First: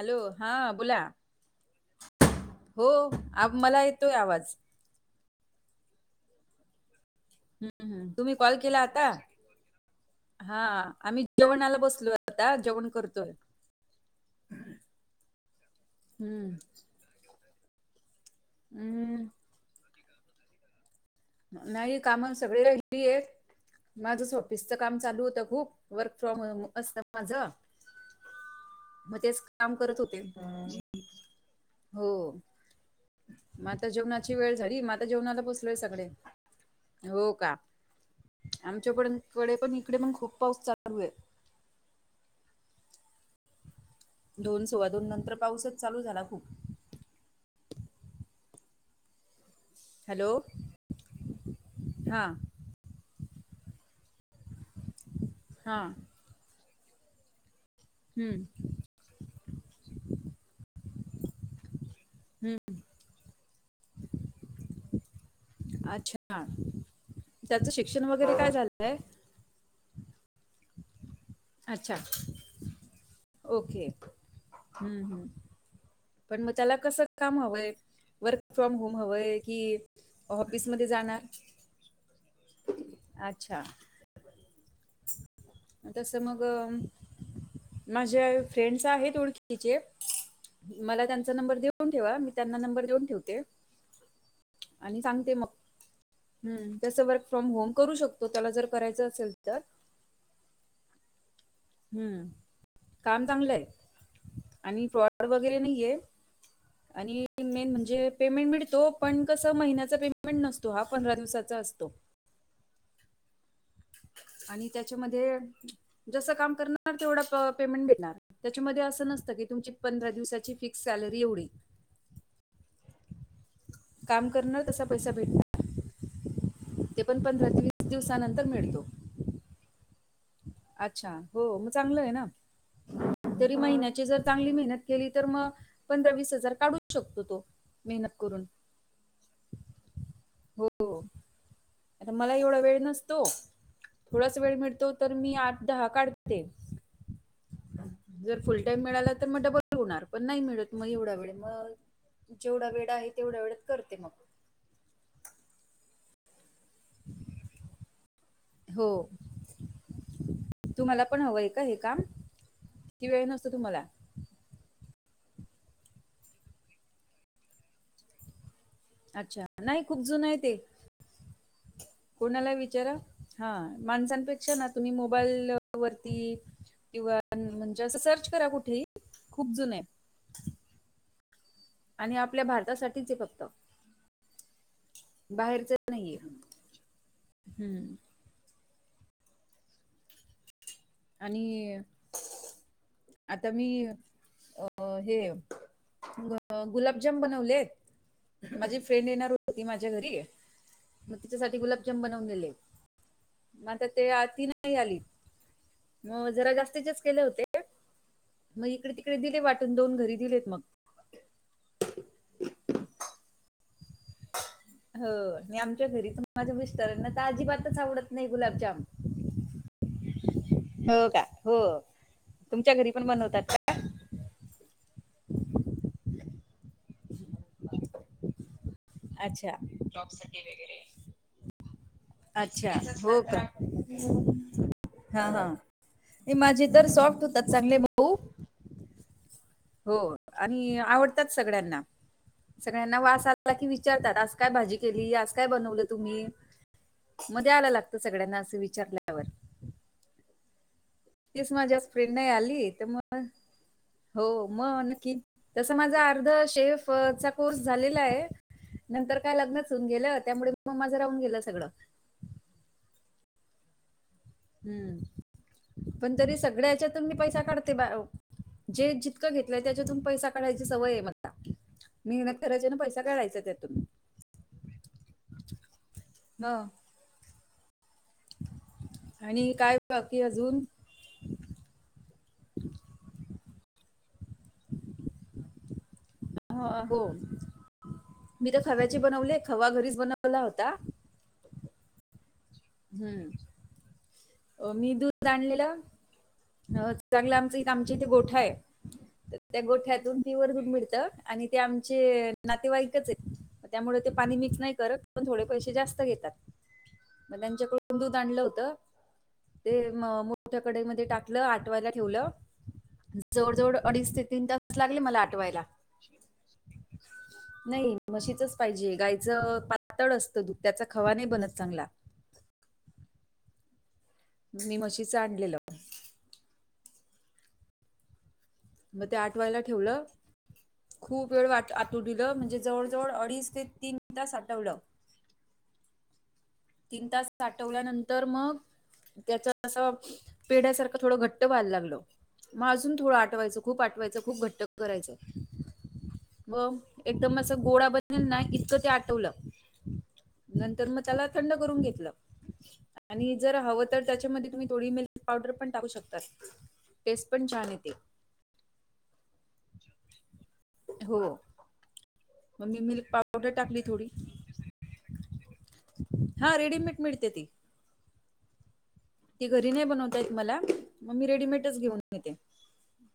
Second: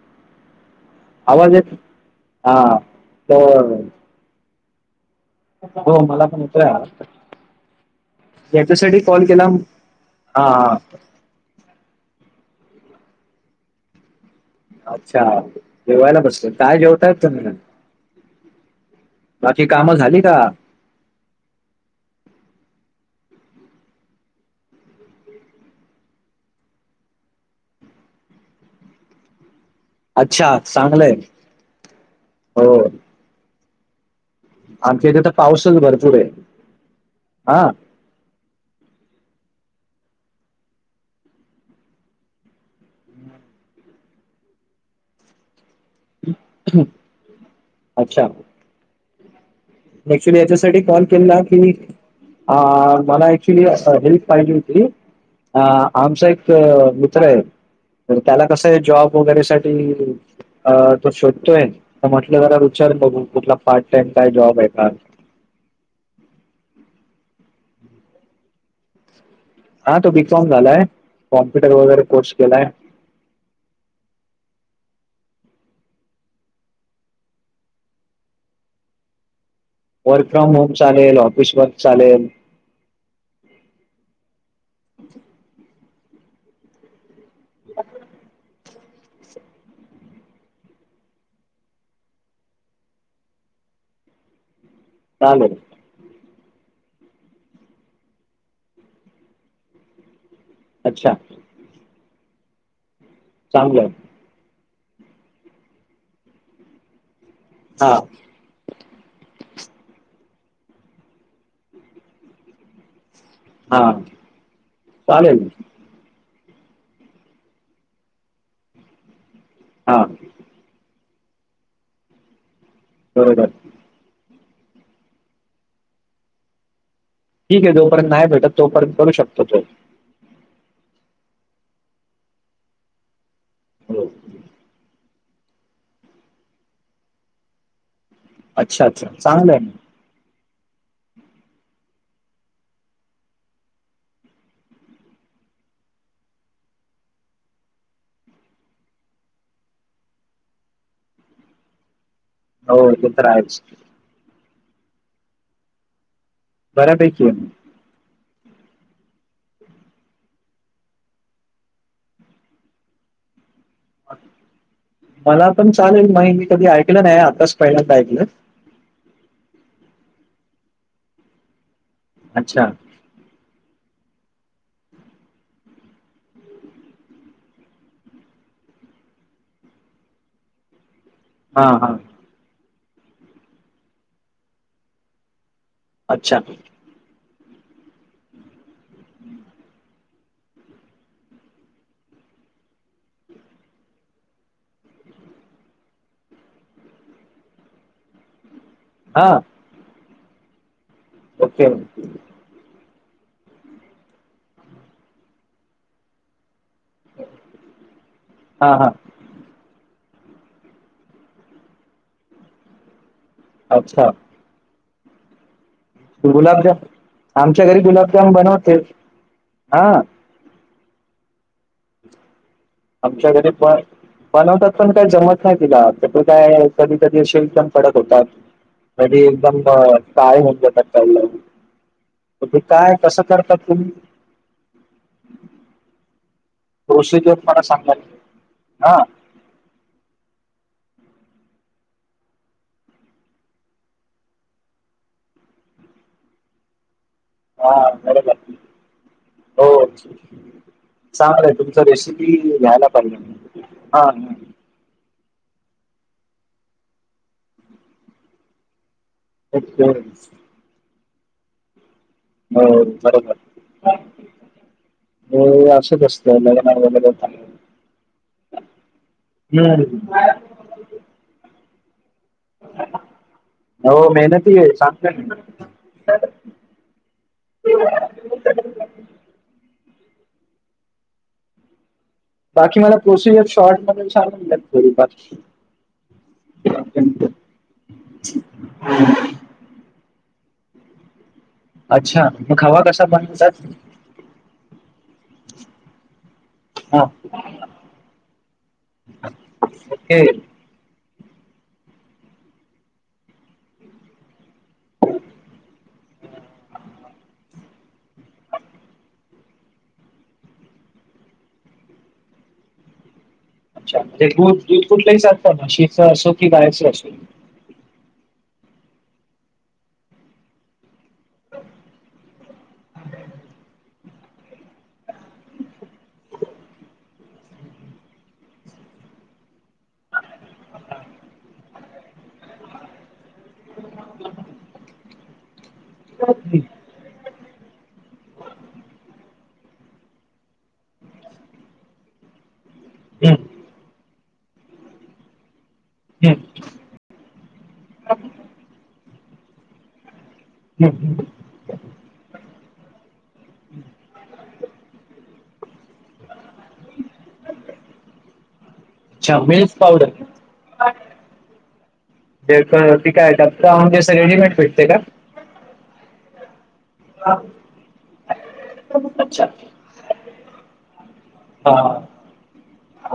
Hello! हा बोला, आवाज येत हा हो आ तर मला येतोय आवाज. हो, मला पण येतोय आवाज. हम्म हम्म. तुम्ही कॉल केला याच्यासाठी आता कॉल केला हा आ आम्ही जेवणाला बसलोय आता जेवण करतोय. अच्छा जेवायला बसलोय हम्म काय जेवताय तुम्ही? हम्म हम्म. बाकी कामं झाली का? नाही कामा सगळी [unintelligible] हे. माझच ऑफिसचं काम चालू होतं खूप वर्क फ्रॉम होम असतं माझं. मग तेच काम करत होते अच्छा चांगलंय हो. हो. म आता जेवणाची वेळ झाली म आता आमच्या इथे तर जेवणाला बसलोय पाऊसच सगळे. भरपूर आहे हो का हा आमच्याकडेन कडे पण इकडे पण खूप पाऊस चालू आहे. दोन सुवादोन नंतर पाऊसच चालू झाला खूप. अच्छा. हॅलो ऍक्च्युली याच्यासाठी कॉल केला की हा अ मला ॲक्च्युली असं हेल्प पाहिजे होती अ हा आमचा ए क मित्र आहे तर त्याला हम्म कसं आहे जॉब वगैरे साठी तो अ शोधतोय म्हटलं जरा हम्म विचारून बघू कुठला पार्ट टाइम काय जॉब आहे का? अच्छा त्याचं शिक्षण वगैरे काय झालंय? हा तो बी कॉम झालाय कॉम्प्युटर अच्छा वगैरे कोर्स केलाय. ओके हम्म हम्म. पण म त्याला कसं काम हवंय वर्क फ्रॉम होम हवंय की वर्क फ्रॉम होम ऑफिसमध्ये चालेल, जाणार? ऑफिस वर्क चालेल. अच्छा तसं मग अम माझ्या फ्रेंड्स आहेत ओळखीचे मला त्यांचा नंबर देऊन ठेवा मी त्यांना नंबर देऊन ठेवते आणि सांगते मग. चालेल हम्म तसं वर्क फ्रॉम होम करू शकतो त्याला जर करायचं असेल तर. अच्छा. हम्म काम चांगलंय चांगलं आणि प्रो ड वगैरे नाही आहेे आणि मेन हा म्हणजे पेमेंट मिळतो. पण कसं महिन्याचा पेमेंट नसतो हा पंधरा दिवसाचा असतो. हा आणि त्याच्यामध्ये चालेल जसं काम करणार तेवढा प पेमेंट देणार त्याच्यामध्ये असं नसतं की तुमची हा पंधरा दिवसाची फिक् स सॅलरी एवढी. बरोबर काम करणार तसा पैसा भेटणार. ते पण पंधरा ते ठीक आहे वीस जोपर्यंत नाही दिवसानंतर भेटत मिळतो. तोपर्यंत करू शकतो तो. अच्छा हो हो म चांगलं आहे ना तरी महिन्याची हो. जर चांगली मेहन्यात केली तर म पंधरा वीस हजार काढू शकतो तो मेहनत करून. अच्छा अच्छा चांगलंय म. हो आता मला ही एवढा वेळ नसतो थोडासा वेळ मिळतो तर मी आठ दहा काढते जर फुल टाइम मिळाला मग डबल होणार पण नाही मिळत मग एवढा वेळ मग जेवढा वेळ हो ते आहे तर तेवढ्या आहेच वेळच करते मग. बऱ्यापैकीय हो. तुम्हाला पण हवंय का हे काम कि वेळ नसतो तुम्हाला? मला पण चालेल महि मी कधी ऐकलं नाय आताच पहिल्यांदा ऐकलं. अच्छा नाय खूप जुन आय ते कोणाला अच्छा विचारा हा माणसांपेक्षा ना तुम्ही मोबाईल वरती किंवा म्हणजे असं सर्च करा कुठेही खूप जुन आय. हां हां. आणि आपल्या भारतासाठीच ए फक्त. बाहेरचे नाहीये अच्छा हम्म. आणि आता मी अ हे गुलाबजाम बनवलेत माझी फेन येणार हां होती माझ्या घरी म त्याच्या साठी ओके गुलाबजाम ब नवलेले म आता ते ती नाय आली. मग जरा जास्तीचेच केले होते मग हां हां इकडे तिकडे दिले वाटून दोन घरी दिलेत मग. अच्छा. हो आणि आमच्या घरीच माझ्या गुलाबजाम मिस्टरांना त आमच्या अजीबातच घरी आवडत नाय बनवते गुलाबजाम. हां. हो का हो. तुमच्या घरी पण आमच्या बनवतात घरी का? पण बनवतात पण काय जमत नाय तिला त्याच काय कधी कधी अशे एकदम कडक होतात. आणि अच्छा एकदम काळे होऊन जातात. तर ते अच्छा काय हो कसं का, करतात तुम्ही हा हा माझे सॉफ्ट होतात चांगले म हा. हो आणि आवडत्यात सगळ्यांना. सगळ्यांना वास आला की विचारतात आज काय भाजी केली आज काय बनवलं तुम्ही? म द्याला हां लागतं सगळ्यांना बरोबर अस विचारल्यावर. हो चांगलं आय तेच माझी तुमच आज फ्रेंड नाही रेसिपी घ्यायला पाहिजे हा हा. म नक्की, तस माझा अर्ध शेफ चा कोर्स झालेला आय. नंतर काय लग्नच होऊन ओके गेलं त्यामुळे मग माझं राहून गेलं सगळं. हो बरोबर. हे हम्म, असंच पण तरी असतं सगळ्या लग्न हेच्यातून वगैरे मी झालं. पैसा काढते बा जे -जितकं घेतलंय त्याच्यातून हम्म पैसा काढायची सवय आय मला. मेहनत करायची अन् पैसा काय काढायचा त्यातून हो मेहनती आहे सांगतोय ना हा. आणि काय बाकी अजून? बाकी मला प्रोसिजर शॉर्ट सांग म्हनल स्वरूपात. हो मी तर खव्याचे बनवले खवा घरीच बनवला होता. अच्छा मग खवा कसा बनवतात? म -मी दूध आणलेल. अ हा चांगलं आमचा इथ आमच्या इथे गोठा आय, तर त्या गोठ्यातून ओके पिवर दूध मिळतं. आणि ते आमचे नातेवाईकच एत. त्यामुळे ते पाणी मिक्स नाय करत पण थोडे पैसे जास्त घेतात. म त्यांच्याकडून दूध आणलं होत ते मोठ्या कढई मध्ये टाक कलं आठवायला ठेवलं. जवळ जवळ अच्छा अडीच ते म्हणजे तीन दूध तास दूध लागले कुठलंही मला चालतं आठवायला, म्हशीचं असो की गायचं असो नाही म्हशीचच पाहिजे गायचं पातळ असतं दूध त्याचा खवा नाही बनत चांगला. मी म्हशीच आणलेलं. मग ते आठवायला ठेवलं खूप वेळ आठू दिलं म्हणजे जवळजवळ अडीच ते तीन तास आठवलं. [unintelligible] तीन तास आठवल्यानंतर मग त्याच असं पेढ्यासारखं थोडं घट्ट व्हायला लागलं मग अजून थोडं हम्म आठवायचं खूप आठवायचं खूप घट्ट करायचं. हम्म म एकदम असं गोळा बनेल ना इतकं ते आठवलं नंतर मग हम्म. त्याला थंड करून घेतलं. आणि जर हवं तर त्याच्यामध्ये तुम्ही थोडी मिल्क पावडर पण टाकू शकताय. टेस्ट पण छान येते. अच्छा, मिल्स पावडर हो मग मी त मिल्क काय पावडर टाकली थोडी [unintelligible] रेडिमेड भेटते काय? हा रेडीमेड मिळते का ती. अच्छा ती घरी नाही बनवता येत मला मग मी रेडीमेडच हा घेऊन येते.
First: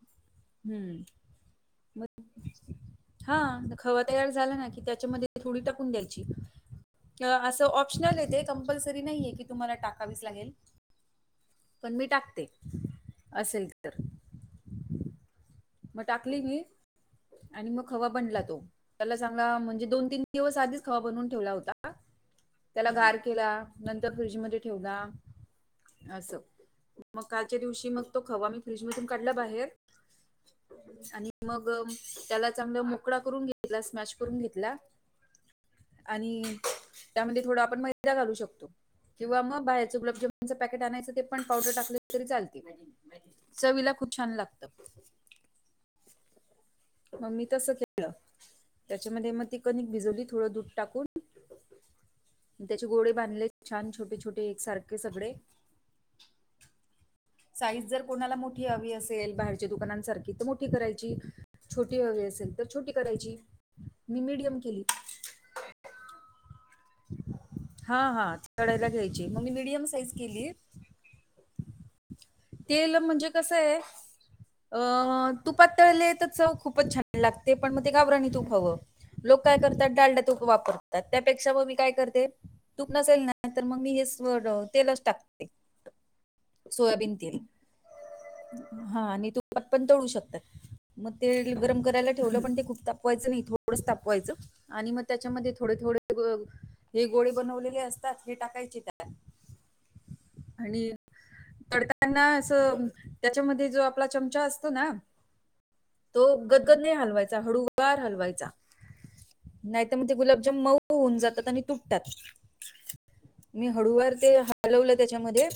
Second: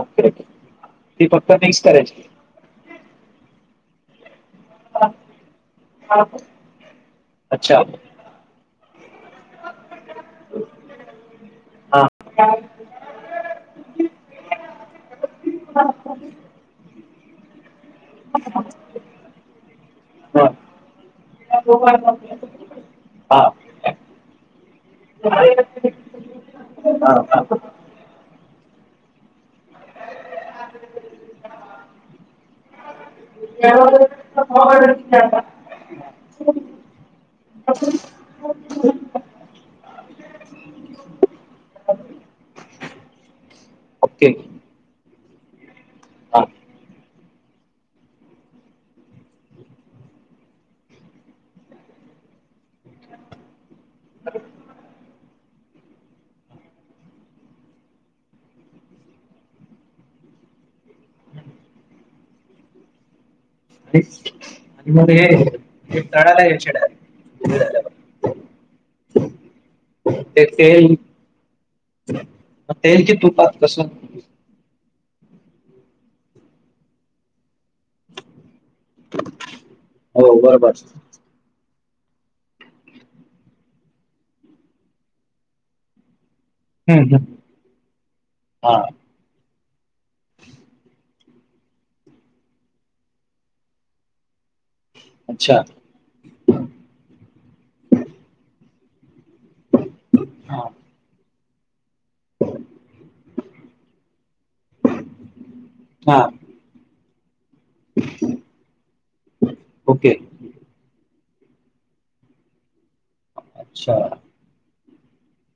ओके ओके ती फक्त मिक्स मग करायची? हा खवा तयार झाला ना की त्याच्यामध्ये थोडी टाकून द्यायची असं अच्छा ऑप्शनल हाय ते कंपल्सरी नाहीे हाय की तुम्हाला टाकावीच लागेल. पण हा मी टाकते असेल तर मग टाकली मी आणि मग खवा बनला तो त्याला चांगला म्हणजे दोन, तीन हा दिवस आधीच खावा बनवून ठेवला होता. त्याला गार हा केला, नंतर फ्रीजमध्ये ठेवला. असं हा मग हा कालच्या दिवशी मग तो खवा मी फ्रीजमधून काढला बाहेर आणि मग त्याला चांगलं मोकळा करून घेतला स्मॅश करून घेतला आणि त्यामध्ये थोडा आपण मैदा घालू शकतो. किंवा मग बाहेरचं गुलाबजामनचं पॅकेट आणायंच ते पण पावडर टाकलं तरी चालते. चवीला खूप ओके छान लागत. हा आणि मग मी तसं केलं त्याच्यामध्ये मग ती कनिक भिजवली थोडं दूध टाकून त्याचे गोळे बांधले छान छोटे, छोटे एकसारखे सगळे साईज जर कोणाला मोठी हवी असेल बाहेरच्या दुकानांसारखी तर मोठी करायची छोटी हवी असेल तर छोटी करायची मी मिडियम केली. आणि हे तळायला घ्यायचे [unintelligible] हा हा तळायला घ्यायची मग मी मीडियम साईज ते केली, तेल तेल म्हणजे कसं आहे. अ तुपात तळले तर चव खूपच छान लागते पण मग ते गावरानी तूप हवं. लोक काय करतात डालड्या हो तुप बरोबर वापरतात त्यापेक्षा म मी काय करते तुप नसेल नाही तर मग मी हेच तेलच टाकते. हम्म सोयाबीन हम्म तेल हा आणि तूपात पण तळु शकतात. मग तेल गरम करायला ठेवलं पण ते खूप तापवायचं नाही थोडंच तापवायचं आणि मग त्याच्यामध्ये अच्छा थोडे, थोडे हे गोळे बनवलेले असतात हे टाकायचे त्या हा आणि तडका. त्यांना असं त्यांच्यामध्ये जो, आपला चमचा असतो ना. हा तो गदगद नाही हलवायचा, हळूवार हलवायचा नाहीतर मग ओके ते गुलाब म्हणजे मऊ होऊन जातात, आणि तुटतात. मी अच्छा हळूवार हम्म ते हलवलं तेच्यामध्ये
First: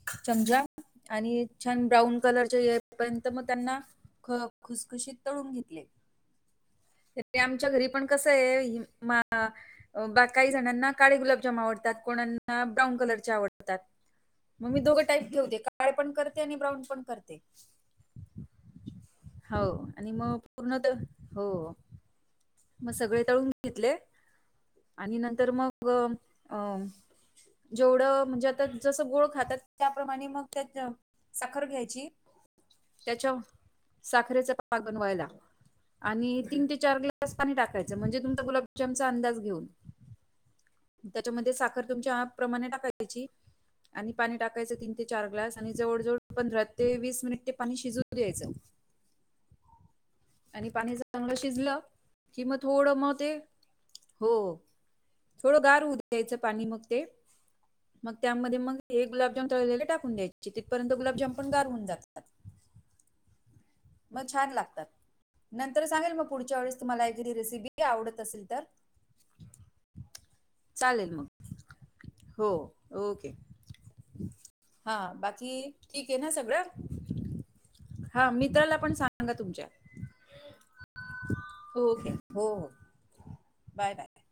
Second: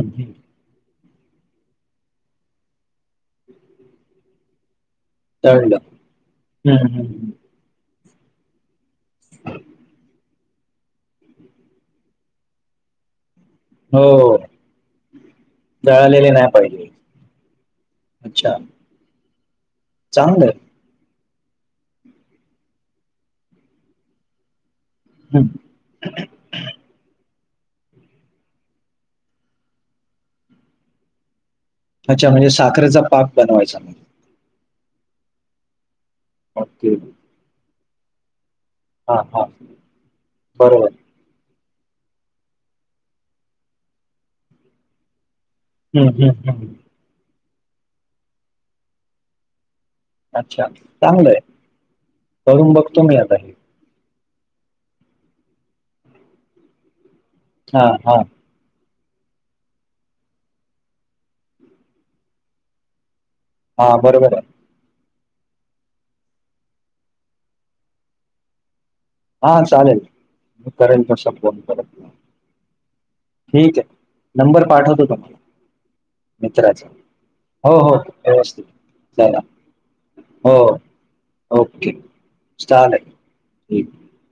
हम्म चमचा. आणि छान ब्राऊन कलरच्या इयर पर्यंत, मग त्यांना खुसखुशीत. तळून तळलं घेतले, हम्म हम्म हम्म. आमच्या घरी पण कसेय. बाकाही जणांना काळे गुलाबजाम आवडतात, कोणाना ब्राऊन कलरचे आवडतात. हो मग मी दोघं टाईप ठेवते, काळे पण जळालेले करते नाही आणि ब्राऊन पाहिजे पण करते. अच्छा हो आणि मग चांगलं पूर्णतः हो. मग सगळे तळून घेतले, आणि हम्म नंतर मग अं. जेवढं म्हणजे आता जसं गोड खातात त्याप्रमाणे, मग त्या साखर घ्याय ची अच्छा म्हणजे साखरेचा पाक त्यांच्या बनवायचा मग साखरेच पाणी पाक बनवायला आणि तीन ते ओके चार ग्लास पाणी टाकायचं म्हणजे, तुमचा गुलाबजामचा हा अंदाज हा घेऊन. बरोबर. त्याच्यामध्ये साखर तुमच्या आ प्रमाणे टाकायची, आणि पाणी टाकायचं तीन ते चार ग्लास आणि, जवळ हम्म, जवळ हम्म, पंधरा हम्म. ते वीस मिनिट ते पाणी शिजू जू द्यायचं. अच्छा आणि पाणी चांगलं आहे शिजलं कि, मग करून थोडं बघतो मग मी ते. आता हे हो थोडं गार होऊ द्यायचं पाणी मग ते, हा मग हा त्यांमध्ये मग. हे गुलाबजाम तळलेले टाकून द्यायचे, तिथपर्यंत गुलाबजाम पण गार होवून जातात. हा मग बरोबर छान आहे लागतात. नंतर सांगेल मग पुढच्या वेळेस, तुम्हाला वेगळी रेसिपी आवडत असेल तर. हा चालेल, मग करेल चालेल मग तसं फोन परत मग. हो ओके. ठीक ये, नंबर हा पाठवतो तुम्हाला बाकी ठीक आहे ना सगळं मित्राचा. हो हो व्यवस्थित. तुम्ही पण सांगा चला तुमच्या हो ओके हो हो. चालेल ठीक बाय बाय.